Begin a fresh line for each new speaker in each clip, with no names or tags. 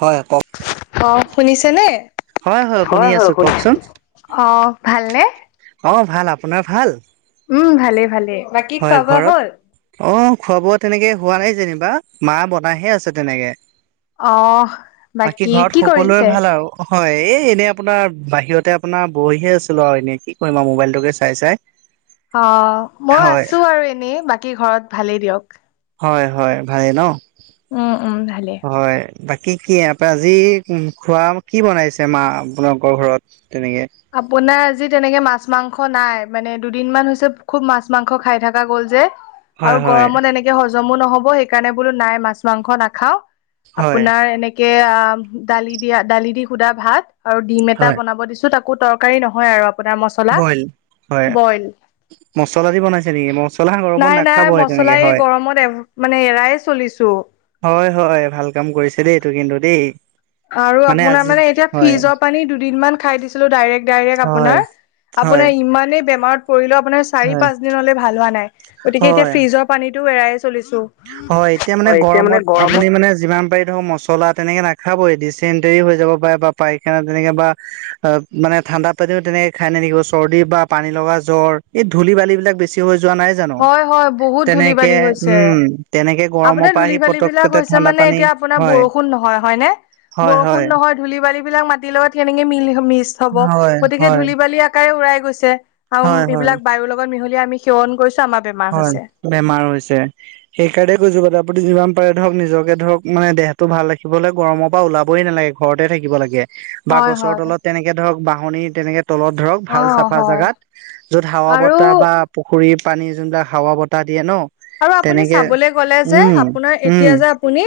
হয়। কওক?
অ, শুনিছে নে?
হয় হয় শুনি আছো কওকচোন
অ, ভালনে?
অঁ, ভাল আপোনাৰ ভাল।
উম, ভালে-ভালে।
হয় ঘৰত অ, খোৱা বোৱা তেনেকে হোৱা নাই যেনিবা মা বনাইাহে আছে তেনেকে।
অ
বাকী ঘৰত
কি
সকলো
কৰিছে?
ভাল আৰু। হয় এই এনেই আপোনাৰ বাহিৰতে আপোনাৰ বহিহে আছিলো আৰু এনেই কি কৰিম আৰু মোবাইলটোকে চাই-চাই,
অ, ময়ো আছো আৰু এনেই বাকী ঘৰত ভালেই দিয়ক।
হয়-হয় ভালে ন?
উম, উম, ভালেই।
হয়, বাকী কি আ আজি খোৱা কি বনাইছে মা আপোনালোকৰ ঘৰত? তেনেকে
আপোনাৰ আজি তেনেকে মাছ মাংস নাই, মানে দুদিন মান হৈছে খুব মাছ মাংস খাই থকা গ'ল যে।
হয়
আৰু
হয়
গৰমত এনেকে হজমো নহব সেইকাৰণে বোলো নাই মাছ মাংস নাখাও।
হয়
আপোনাৰ এনেকে আহ দালি দিয়া দালি দি সুধা ভাত। আৰু ডিম এটা
হয়
বনাব দিছো, তাকো তৰকাৰী নহয় আৰু আপোনাৰ মছলা
বইল হয়
বইল।
মছলা দি বনাইছে নেকি? মছলা গৰমত
নাই নাই
নাখাব
মছলা
তেনেকে হয়।
[unintelligible] মানে এৰাই চলিছো।
হয়, হয়। ভাল কাম কৰিছে দেই, এইটো কিন্তু দেই।
আৰু আপোনাৰ
আজি
মানে এতিয়া
হয়
ফিজৰ পানী দুদিনমান খাই দিছিলোঁ, ডাইৰেক্ট-ডাইৰেক্ট
হয়
আপোনাৰ।
হয়
আপোনাৰ ইমানেই বেমাৰত পৰিলে আপোনাৰ চাৰি
হয়
পাঁচ দিনলে ভাল হোৱা নাই, গতিকে এতিয়া
হয়
ফ্ৰিজৰ পানীটোও এৰাই চলিছো।
হয় এতিয়া মানে গৰমত আপুনি মানে যিমান পাৰে ধৰক মচলা মচলা তেনেকে নাখাবয়ে ডিচেণ্টৰী হৈ যাব পাৰে বা পায়খানা তেনেকে বা অহ, মানে ঠাণ্ডা পানীও তেনেকে খাই নেথাকিব চৰ্দি বা পানী লগা জ্বৰ এই ধূলি-বালিববিলাক বেছি হৈ যোৱা নাই জানো
হয়, হয়। বহুত
তেনেকে
ধূলি-বালি হৈছে।
উম তেনেকে গৰমৰ
আপোনাৰ
পৰা আহি
ধূলি-বালিবিলাক
পতককেতে
হৈছে
ঠাণ্ডা
মানে
পানী
এতিয়া আপোনাৰ
হয়
বৰষুণ নহয় হয়নে?
হয়
বৰষুণ
হয়
নহয় ধূলি-বালিবিলাক মাটিৰ লগত কেনেকে মিস্ক হ'ব
হয়
গতিকে
হয়
ধূলি-বালি কাৰে উৰাই গৈছে আৰু
হয় হয়
এইবিলাক বায়ুৰ লগত মিহলি আমি সেৱন কৰিছোঁ আমাৰ বেমাৰ
হয়,
হৈছে।
বেমাৰ হৈছে। সেইকাৰণে কৈছো আপুনি যিমান পাৰে ধৰক নিজকে ধৰক মানে দেহতো ভাল ৰাখিব হ'লে গৰমৰ পৰা ওলাবই নালাগে। ঘৰতে থাকিব লাগে বা
হয়
গছৰ
হয়
তলত তেনেকে ধৰক বাহনি তেনেকে তলত ধৰক ভাল
অ'
চাফা
হয়
জাগাত, যত হাৱা
আৰু
বতাহ বা পুখৰী পানী যোনবিলাক হাৱা বতাহ দিয়ে ন'।
আৰু আপুনি
তেনেকে
চাবলৈ গ'লে যে
উম
আপোনাৰ
উম
এতিয়া যে আপুনি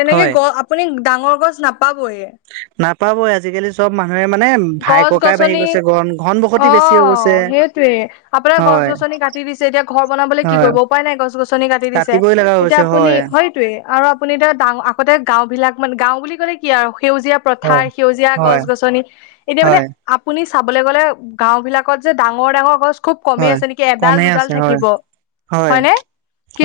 তেনেকে
হয়
গ আপুনি ডাঙৰ গছ নাপাবয়ে।
নাপাবই আজিকালি চ'ব মানুহে মানে
গছ
ভাই-ককাই বাঢ়ি
গছনি
গৈছে, ঘন-ঘন বসতি
অ
বেছি হৈ গৈছে।
সেইটোৱে আপোনাৰ
হয়
গছ-গছনি কাটি দিছে এতিয়া ঘৰ বনাবলৈ কি
হয়
কৰিব। উপায় নাই গছ-গছনি কাটি দিছে।
কাটিবই লগা
এতিয়া
হৈছে
আপুনি হয় সেইটোৱে আৰু আপুনি এতিয়া ডাঙৰ আগতে গাওঁবিলাক মানে, গাওঁ বুলি ক'লে কি আৰু সেউজীয়া
হয়
পথাৰ সেউজীয়া
হয়
গছ-গছনি এতিয়া মানে
হয়
আপুনি চাবলৈ গ'লে গাওঁবিলাকত যে ডাঙৰ-ডাঙৰ গছ খুব কমে
হয়
আছে নেকি,
কমেই
এডাল-দুডাল
আছে হয়
থাকিব
হয়
হয়নে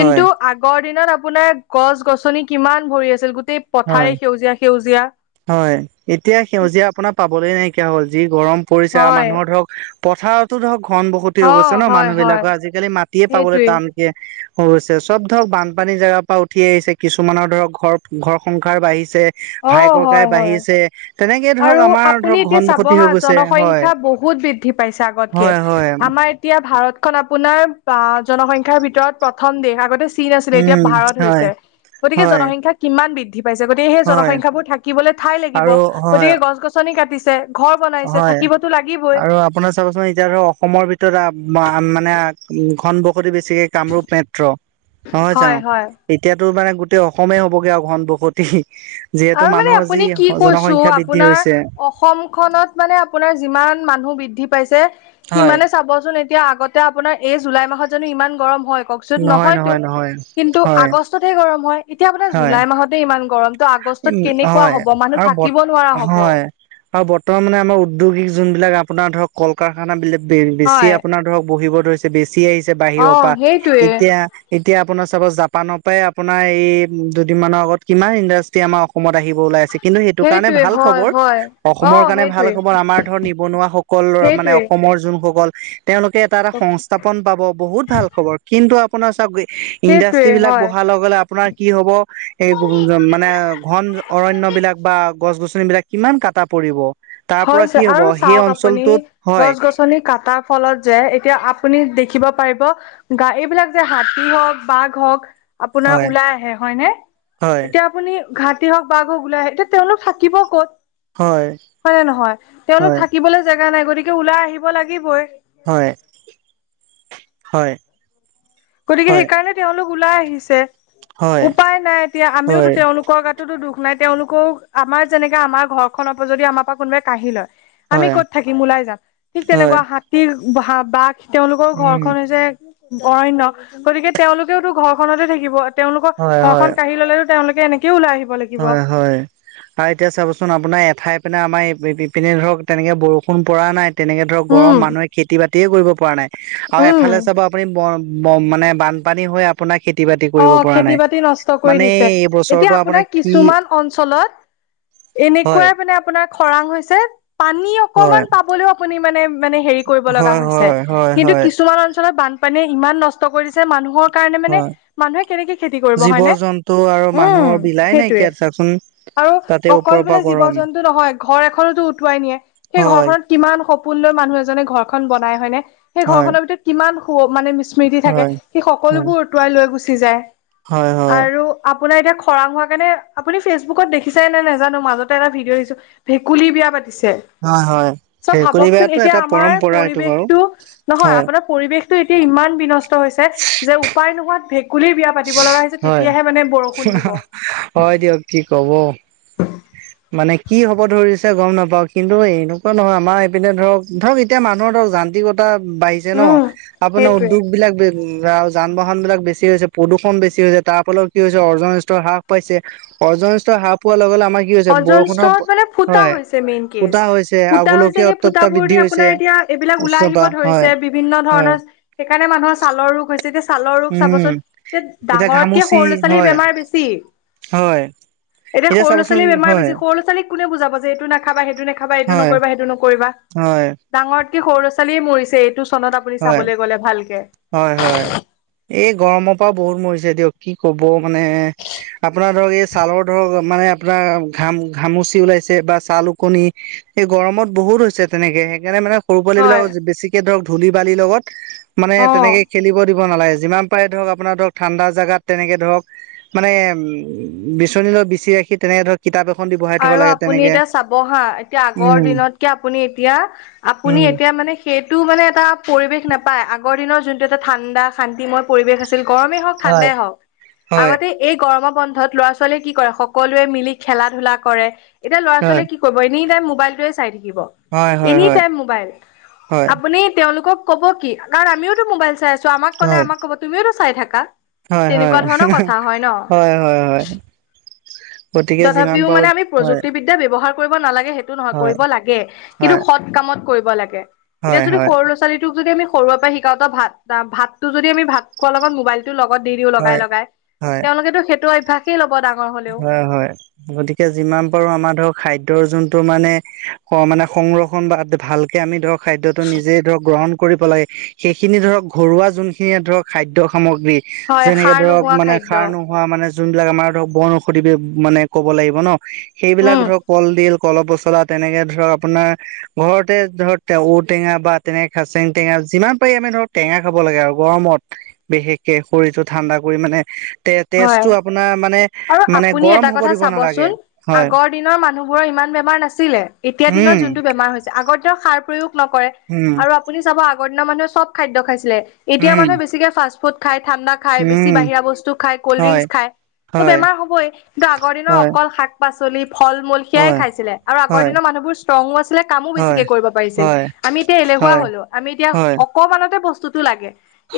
হয়
আগৰ দিনত আপোনাৰ গছ-গছনি কিমান ভৰি আছিল। গোটেই
হয়
পথাৰে সেউজীয়া-সেউজীয়া।
হয়। এতিয়া সেউজীয়া আপোনাৰ পাবলৈ নাইকিয়া হ'ল, যি গৰম পৰিছে
হয়
মানুহৰ ধৰক পথাৰতো ধৰক ঘন বসতি হৈ
অ
গৈছে ন'।
হয় হয়
মানুহবিলাকৰ আজিকালি মাটিয়ে পাবলৈ
সেইটোৱে
টান। হৈ গৈছে চ'ব ধৰক বানপানী জেগাৰ পৰা উঠি আহিছে। কিছুমানৰ ধৰক ঘৰ-ঘৰ সংসাৰ বাঢ়িছে। ভাই
অহ',
ককাই
হয়, হয়।
বাঢ়িছে তেনেকে ধৰক
আৰু
আমাৰ
আপুনি
ধৰক
এতিয়া
ঘন
চাব
বসতি হৈ
হা
গৈছে হয়
জনসংখ্যা বহুত বৃদ্ধি পাইছে আগতকে।
হয় হয়
আমাৰ এতিয়া ভাৰতখনন আপোনাৰ বা জনসংখ্যাৰ ভিতৰত প্ৰথম দেশ। আগতে চীন আছিলে এতিয়া
উম
ভাৰত
হয়
হৈছে। গতিকে
হয়
জনসংখ্যা কিমান বৃদ্ধি পাইছে। গতিকে সেই
হয়
জনসংখ্যাবোৰ থাকিবলৈ ঠাই লাগিব।
আৰু হয়
গছ-গছনি কাটিছে, ঘৰ বনাইছে
হয়
থাকিবতো লাগিবই।
আৰু আপোনাৰ চাবচোন, এতিয়া ধৰক অসমৰ ভিতৰত মানে ঘন বসতি বেছিকে কামৰূপ মেট্ৰ। নহয়
হয়
জানোঁ,
হয়
এতিয়াতো মানে গোটেই অসমেই হবগৈ আৰু ঘন বসতি। যিহেতু
আৰু মানে
মানুহৰ যি
আপুনি
জনসংখ্যা বৃদ্ধি হৈছে।
অসম খনত মানে আপোনাৰ যিমান মানুহ বৃদ্ধি পাইছে,
হয়
সিমানে চাবচোন এতিয়া আগতে আপোনাৰ এই জুলাই মাহত জানোঁ ইমান গৰম হয় কওকচোন।
নহয়
নহয়তো,
নহয় নহয়
কিন্তু আ
হয়
আগহে গৰম হয়। এতিয়া মানে
হয়
জুলাই মাহতে ইমান গৰমটো আগ
উম,
কেনেকুৱা
হয়
হ'ব মানুহ
আৰু বত
থাকিব নোৱাৰা হ'ব।
হয়। আৰু বৰ্তমান আমাৰ উদ্যোগিক যোনবিলাক আপোনাৰ ধৰক কল-কাৰখানাবিলকেই বেছি
হয়।
আপোনাৰ ধৰক বহিব ধৰিছে। বেছি আহিছে
অ
বাহিৰৰ পৰা
সেইটোৱে
এতিয়া এতিয়া আপোনাৰ চাব, জাপানৰ পৰাই আপোনাৰ এই দুদিনমানৰ আগত, কিমান ইণ্ডাষ্ট্ৰি আমাৰ অসমত আহিব ওলাই আছে। কিন্তু সেইটো কাৰণে
সেইটোৱে
ভাল
হয়
খবৰ।
হয় অ
অসমৰ কাৰণে ভাল
সেইটোৱে
খবৰ, আমাৰ ধৰ নিবনুৱাসকল মানে
সেইটোৱে
অসমৰ যোনসকল। তেওঁলোকে এটা এটা সংস্থাপন পাব। বহুত ভাল খবৰ, কিন্তু আপোনাৰ চাওঁক
সেইটোৱে
ইণ্ডাষ্ট্ৰ্ৰী বিলাক
হয়
বহাৰ লগে লগে আপোনাৰ কি হ'ব। এ মানে ঘন অৰণ্য বিলাক বা গছ-গছনিবিলাক কিমান কাটা পৰিব। তাৰ
হয়,
পৰা
হৈছে।
কি হব
আৰু
সেই
চাওঁক আপুনি,
অঞ্চলটোত হয়
গছ-গছনি কটাৰ, ফলত যে, এতিয়া আপুনি দেখিব পাৰিব। গাড়ী, এইবিলাক যে হাতী হওঁক, বাঘ হওঁক আপোনাৰ
হয়
ওলাই আহে হয়নে,
হয়
এতিয়া আপুনি হাতী হওঁক, বাঘ হওঁক ওলাই আহে, এতিয়া তেওঁলোক থাকিব ক'ত।
হয়।
হয়নে নহয়, তেওঁলোক
হয়
থাকিবলৈ জেগা নাই। গতিকে ওলাই আহিব লাগিবই।
হয়, হয়।
গতিকে,
হয়
সেইকাৰণে তেওঁলোক ওলাই আহিছে।
হয়
উপায় নাই এতিয়া আমিওতো
হয়
তেওঁলোকৰ, সিহঁতৰ দুখ নাই, তেওঁলোকেও আমাৰ যেনেকে আমাৰ ঘৰখনৰ পৰা যদি আমাৰ পৰা কোনোবাই কাঢ়ি লয়। আমি
হয়
ক'ত থাকিম। ওলাই যাম, ঠিক
হয়
তেনেকুৱা হাতীৰ, বাঘ তেওঁলোকৰ
উম
ঘৰখন হৈছে, অৰণ্য, গতিকে তেওঁলোকেওতো ঘৰখনতে থাকিব। তেওঁলোকৰ
হয়
ঘৰখন
হয়
কাঢ়ি ল'লে, তেওঁলোকেতো এনেকৈয়ে ওলাই আহিব লাগিব।
হয় হয়। আৰু এতিয়া চাবচোন আপোনাৰ, এঠাই পিনে আমাৰ ইপিনে ধৰক তেনেকে বৰষুণ পৰা নাই। তেনেকে ধৰক গৰম,
উম
মানুহে খেতি বাতিয়ে কৰিব পৰা নাই আৰু
উম।
এফালে চাব আপুনি মানে বানপানী হৈ আপোনাৰ খেতি বাতি
অ
কৰিব পৰা
খেতি
নাই।
বাতি নষ্ট কৰি
মানে
দিছে
এই
এতিয়া
বছৰটো আপোনাক
আপোনাৰ কিছুমান অঞ্চলত
হয়।
এনেকুৱাই মানে আপোনাৰ খৰাং হৈছে। পানী
হয়,
অকমান পাবলৈ আপুনি মানে, মানে হেৰি কৰিব লগা
হয়,
হৈছে
হয়, হয়,
কিন্তু
হয়,
কিছুমান অঞ্চলত ব মানে ইমান নষ্ট কৰি দিছে, মানুহৰ কাৰণে মানে
হয়।
মানুহে কেনেকে খেতি কৰিব হয়নে,
জীৱ-জন্তু আৰু
উম্
মানুহৰ বিলাই
সেইটোয়ে।
নাইকিয়া চাচোন
আৰু
তাতে
অকল
ওপৰৰ পৰা
বোলে
গৰম।
জীৱ-জন্তু নহয়, ঘৰ এখনোতো উটুৱাই নিয়ে। সেই
হয়,
ঘৰখনত কিমান সপোন লৈ মানুহ এজনে ঘৰখন বনাই হয়নে। সেই
হয়,
ঘৰখনৰ ভিতৰত কিমান সু মানে স্মৃতি থাকে।
হয়,
সেই
হয়,
সকলোবোৰ উটুৱাই লৈ গুচি যায়
হয়, হয়,
আৰু। আপোনাৰ এতিয়া খৰাং হোৱাৰ কাৰণে, আপুনি ফেচবুকত দেখিছেনে নাই নাজানোঁ। মাজতে এটা ভিডিঅ' দিছোঁ ভেকুলী বিয়া পাতিছে।
হয়, হয়।
চ'
ভেকুলী
ভাবকচোন,
বিয়াটো
এতিয়া
এটা
আমাৰ
পৰম্পৰা এইটো বাৰু
পৰিৱেশটো নহয়।
হয়,
আপোনাৰ পৰিৱেশটো এতিয়া ইমান বিনষ্ট হৈছে যে, উপাই নোহোৱাত ভেকুলীৰ বিয়া। পাতিব লগা হৈছে,
হয়,
তেতিয়াহে মানে বৰষুণ দিব।
হয় দিয়ক, কি ক'ব? মানে কি হ'ব ধৰিছে, গম নাপাওঁ কিন্তু এনেকুৱা নহয়, আমাৰ এইপিনে ধৰক ধৰক এতিয়া মানুহৰ ধৰক যান্ত্ৰিকতা বাঢ়িছে ন।
উম
আপোনাৰ
সেইটোৱে
উদ্যোগ বিলাক, বে আৰু যান বাহন বিলাক বেছি হৈছে। প্ৰদূষণ বেছি হৈছে, তাৰ ফলত কি হৈছে অৰ্জন ষ্টৰ হ্ৰাস পাইছে, অৰ্জন ষ্টৰ হ্ৰাস পোৱাৰ লগে লগে আমাক
অৰ্জন ষ্টৰ মানে ফুটা হৈছে, মেইন
ফুটা
কেচ
হৈছে আৰু
ফুটা হৈছে।
গোলকীয়
সেই
উত্তপ্তা
ফুটাবোৰ
বৃদ্ধি
দি
হৈছে
আপোনাৰ এতিয়া এইবিলাক ওলাই
উষ্ণতা
আহিব
হয়
ধৰিছে বিভিন্ন
হয়
ধৰণৰ। সেইকাৰণে মানুহৰ ছালৰ ৰোগ হৈছে এতিয়া। ছালৰ ৰোগ
উম
চাবচোন, এ
এতিয়া
ডাঙৰতকে
ঘামুচি
সৰু ল'ৰা-ছোৱালীৰ
হয়
বেমাৰ বেছি।
হয়
এতিয়া সৰু
চাবচোন
ল'ৰা-ছোৱালীৰ বেমাৰ
হয়
বেছি। সৰু ল'ৰা-ছোৱালীক কোনে বুজাব, যে এইটো নাখাবা, সেইটো নাখাবা, এইটো
হয়
নকৰিবা, সেইটো নকৰিবা।
হয়
ডাঙৰতক সৰু ল'ৰা-ছোৱালীয়ে মৰিছে, এইটো চনত আপুনি
হয়
চাবলৈ গ'লে ভালকে।
হয় হয় এই গৰমৰ পৰা বহুত মৰিছে দিয়ক, কি কব মানে। আপোনাৰ ধৰক এই ছালৰ ধৰক, মানে আপোনাৰ ঘাম ঘামুচি ওলাইছে বা ছাল ওকনি। এই গৰমত বহুত হৈছে তেনেকে সেইকাৰণে মানে সৰু পোৱালিববিলাক
হয়
বেছিকে ধৰক ধূলি-বালিৰ লগত মানে
অ
তেনেকে খেলিব দিব দিব নালাগে যিমান পাৰে ধৰক আপোনাৰ ধৰক ঠাণ্ডা জাগাত তেনেকে ধৰক মানে উম, বিচনীৰ লগত বিচি ৰাখি তেনেকে ধৰক কিতাপ এখন দিব
আৰু আপুনি এতিয়া চাব হা এতিয়া আগৰ
উম
দিনতকে আপুনি এতিয়া, আপুনি
উম
এতিয়া মানে সেইটো মানে এটা পৰিৱেশ নাপায়, আগৰ দিনৰ যোনটো এটা ঠাণ্ডা শান্তিময় পৰিৱেশ আছিল গৰমেই হওঁক
হয়
ঠাণ্ডাই হওঁক
হয়
আগতে এই গৰমৰ বন্ধত ল'ৰা-ছোৱালীয়ে কি কৰে সকলোৱে মিলি খেলা-ধূলা কৰে, এতিয়া
হয়
ল'ৰা-ছোৱালীয়ে কি কৰিব এনি টাইম মোবাইতোৱে চাই থাকিব।
হয় হয়
এনি
হয়
টাইম মবাইল
হয়
আপুনি তেওঁলোকক ক'ব কি। কাৰণ আমিওতো মোবাইল চাই আছোঁ। আমাক ক'লে
হয়
আমাক ক'ব তুমিওটো চাই থাকা,
হয়
তেনেকুৱা ধৰণৰ কথা হয় ন'।
হয়, হয়, হয়। গতিকে যিমান
তথাপিও
পাৰো
মানে আমি
হয়
প্ৰযুক্তিবিদ্যা এতিয়া ব্যৱহাৰ কৰিব নালাগে সেইটো নহয়,
হয়
কৰিব লাগে কিন্তু
হয়
সৎ কামত কৰিব লাগে। এতিয়া
হয়
যদি
হয়
সৰু ল'ৰা-ছোৱালীটোক যদি আমি সৰুৰে পৰা শিকাওঁ, ভাত-ভাতটো যদি আমি ভাত খোৱাৰ লগত মোবাইল লগত দি দিওঁ
হয়
লগাই-লগাই,
হয়
তেওঁলোকেতো সেইটো অভ্যয়াসে ল'ব ডাঙৰ হ'লেও।
অহ, হয়। গতিকে যিমান পাৰোঁ আমাৰ ধৰক খাদ্যৰ যোনটো মানে অহ, মানে সংৰক্ষণ বা ভালকে আমি ধৰক খাদ্যটো নিজে ধৰক গ্ৰহণ কৰি পেলাই, সেইখিনি ধৰক ঘৰুৱা যোনখিনিয়ে ধৰক খাদ্য সামগ্ৰী
হয়
যেনেকে
সাৰ
ধৰক
নোহোৱা
মানে
খাদ্য
খাৰ নোহোৱা, মানে যোনবিলাক আমাৰ ধৰক বনঔষধি মানে ক'ব লাগিব ন' সেইবিলাক
উম
ধৰক কলডিল কল পচলা তেনেকে ধৰক আপোনাৰ ঘৰতে ধৰক ঔটেঙা বা তেনেকে খাচেং টেঙা যিমান পাৰি আমি ধৰক টেঙা খাব লাগে আৰু গৰমত। বিশেষকে শৰীৰটো ঠাণ্ডা কৰি মানে
হয়
তে-তেজটো আপোনাৰ মানে
আৰু
মানে
আপুনি
গৰম
এটা
হ'ব
কথা
দিব নালাগে
চাবচোন।
হয়
আগৰ দিনৰ মানুহবোৰৰ ইমান বেমাৰ নাছিলে, এতিয়া
উম
দিনৰত যোনটো বেমাৰ হৈছিল। আগৰ দিনৰ সাৰ প্ৰয়োগ নকৰে
উম
আৰু আপুনি চাব আগৰ দিনৰ মানুহে চব খাদ্য খাইছিলে। এতিয়া
উম
মানুহে বেছিকে ফাষ্ট ফুড খায়, ঠাণ্ডা খায়, বেছি
উম
বাহিৰা বস্তু খায়, কল্ড
হয়
ড্ৰিংক খায়। ত'
হয়
বেমাৰ হ'বই কিন্তু আগৰ দিনৰ
হয়
অকল শাক-পাচলি ফল-মূল সেয়াই
হয়
খাইছিলে আৰু আগৰ
হয়
দিনৰ মানুহবোৰ ষ্ট্ৰংয়ো আছিলে কামো
হয়
বেছিকে কৰিব পাৰিছিল।
হয়
আমি এতিয়া এলেহুৱা
হয়
হলোঁ, আমি এতিয়া
হয়
অকণমানতে বস্তুতটো লাগে,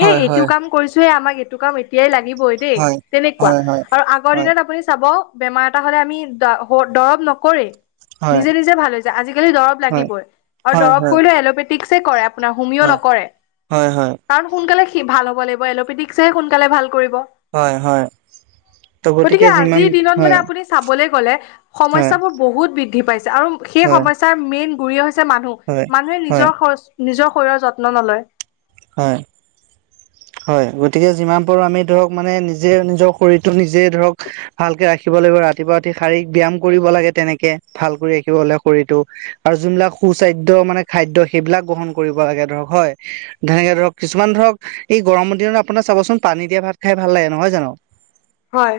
এই
হয়
এইটো কাম কৰিছোয়ে আমাক এইটো কাম এতিয়াই লাগিব। দেই
হয়
তেনেকুৱা
হয় হয়
আৰু আগৰ দিনত আপুনি চাব। বেমাৰ এটা হ'লে আমি দা-দৰৱ নকৰেই।
হয়
নিজে-নিজে ভাল হৈ যায়। আজিকালি দৰব
হয়
লাগিবই আৰু
হয় হয় হয়
দৰব
হয়
কৰিলেও এল'পেটিকে কৰে। আপোনাৰ হুমিও নকৰে,
হয় হয় হয়
কাৰণ সোনকালে সি ভাল হ'ব লাগিব, এল'পেথিকহে সোনকালে ভাল কৰিব।
হয়, হয়। ত'
গতিকে
যিমান
আজিৰ দিনত মানে
হয়
আপুনি চাবলৈ গলে
হয়
সমস্যাবোৰ বহুত বৃদ্ধি পাইছে আৰু সেই
হয়
সমস্যাৰ মেইন গুৰি হৈছে মানুহ।
হয়
মানুহে
হয়
নিজৰ শৰীৰ, নিজৰ শৰীৰৰ যত্ন নলয়।
হয়। হয় গতিকে যিমান পাৰোঁ আমি ধৰক মানে নিজে নিজৰ শৰীৰটো নিজে ধৰক ভালকে ৰাখিব লাগিব ৰাতিপুৱা ৰাতি শাৰীৰিক ব্যায়াম কৰিব লাগে, তেনেকে ভাল কৰি ৰাখিব হ'লে শৰীৰটো। আৰু যোনবিলাক সু-স্বাস্থ্য মানে খাদ্য সেইবিলাক গ্ৰহণ কৰিব লাগে ধৰক হয়। তেনেকে ধৰক, কিছুমান ধৰক এই গৰমৰ দিনত আপোনাৰ চাবচোন, পানী দিয়া ভাত খাই ভাল লাগে নহয় জানোঁ।
হয়।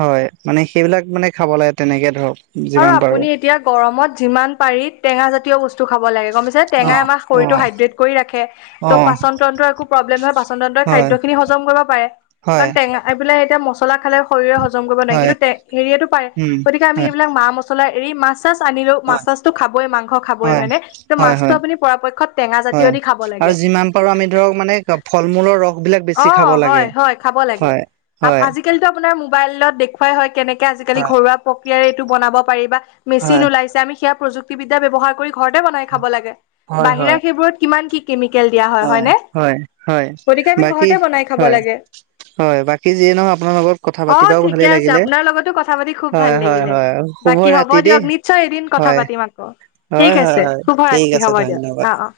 হয়, মানে সেইবিলাক মানে খাব লাগে তেনেকে ধৰক।
আৰু
যিমান পাৰো
আপুনি এতিয়া গৰমত যিমান পাৰি টেঙা জাতীয় বস্তু খাব লাগে। গম পাইছেনে?
অ
টেঙাই আমাক
অ
শৰীৰটো হাইড্ৰেট কৰি ৰাখে।
অ
ত' পাচন তন্ত্ৰৰ একো প্ৰব্লেম নহয়, পাচন তন্ত্ৰই
হয়
খাদ্যখিনি হজম কৰিব পাৰে
হয়
কাৰণ এই বিলাক এতিয়া মছলা খালে, শৰীৰে হজম কৰিব নোৱাৰে
হয়
কিন্তু হেয়ো পাৰে
উম
গতিকে আমি।
হয়
এইবিলাক মা মছলা এৰি, মাছ চাছ আনিলেও মাছ
হয়
চাছটো খাবই, মাংস খাবই
হয়
হয়নে। ত
হয় হয়
মাছটো আপুনি পৰাপক্ষত টেঙা জাতীয়
হয়
দি খাব
আৰু
লাগে।
যিমান আমি ধৰক মানে ফল মূলৰ ৰস বিলাক বেছি খাব
অ',
লাগে
হয় হয়, খাব লাগে।
হয়
আ আজি
হয়
আজিকালিতো আপোনাৰ মোবাইলত দেখুৱাই হয়, কেনেকে আজিকালি
হয়
ঘৰুৱা প্ৰক্ৰিয়াৰে এইটো বনাব পাৰি বা। মেচিন
হয়
ওলাইছে, আমি সেয়া প্ৰযুক্তিবিদ্যা ব্যৱহাৰ কৰি। ঘৰতে বনাই খাব লাগে, বাহিৰা
হয়
সেইবোৰত কিমান কি? কেমিকেল দিয়া
হয়,
হয়নে?
হয়, হয়।
গতিকে আমি
বাকী
ঘৰতে বনাই খাব
হয়
লাগে।
হয় বাকী যিয়ে নহয় আপোনাৰ লগত কথা পাতি
অ',
বাৰু
ঠিকে
ভালেই
আছে।
লাগিলে
আপোনাৰ লগতো কথা পাতি খুব ভাল
হয় হয়
লাগিলে।
হয় শুভ
বাকী হ'ব
ৰাতি দেই
দিয়ক। নিশ্চয় এদিন কথা
হয়
পাতিম আকৌ। ঠিক
হয় হয়
আছে,
হয়
শুভ
ঠিক
ৰাত্ৰি।
আছে
হ'ব দিয়ক
ধন্যবাদ
অ' অ'।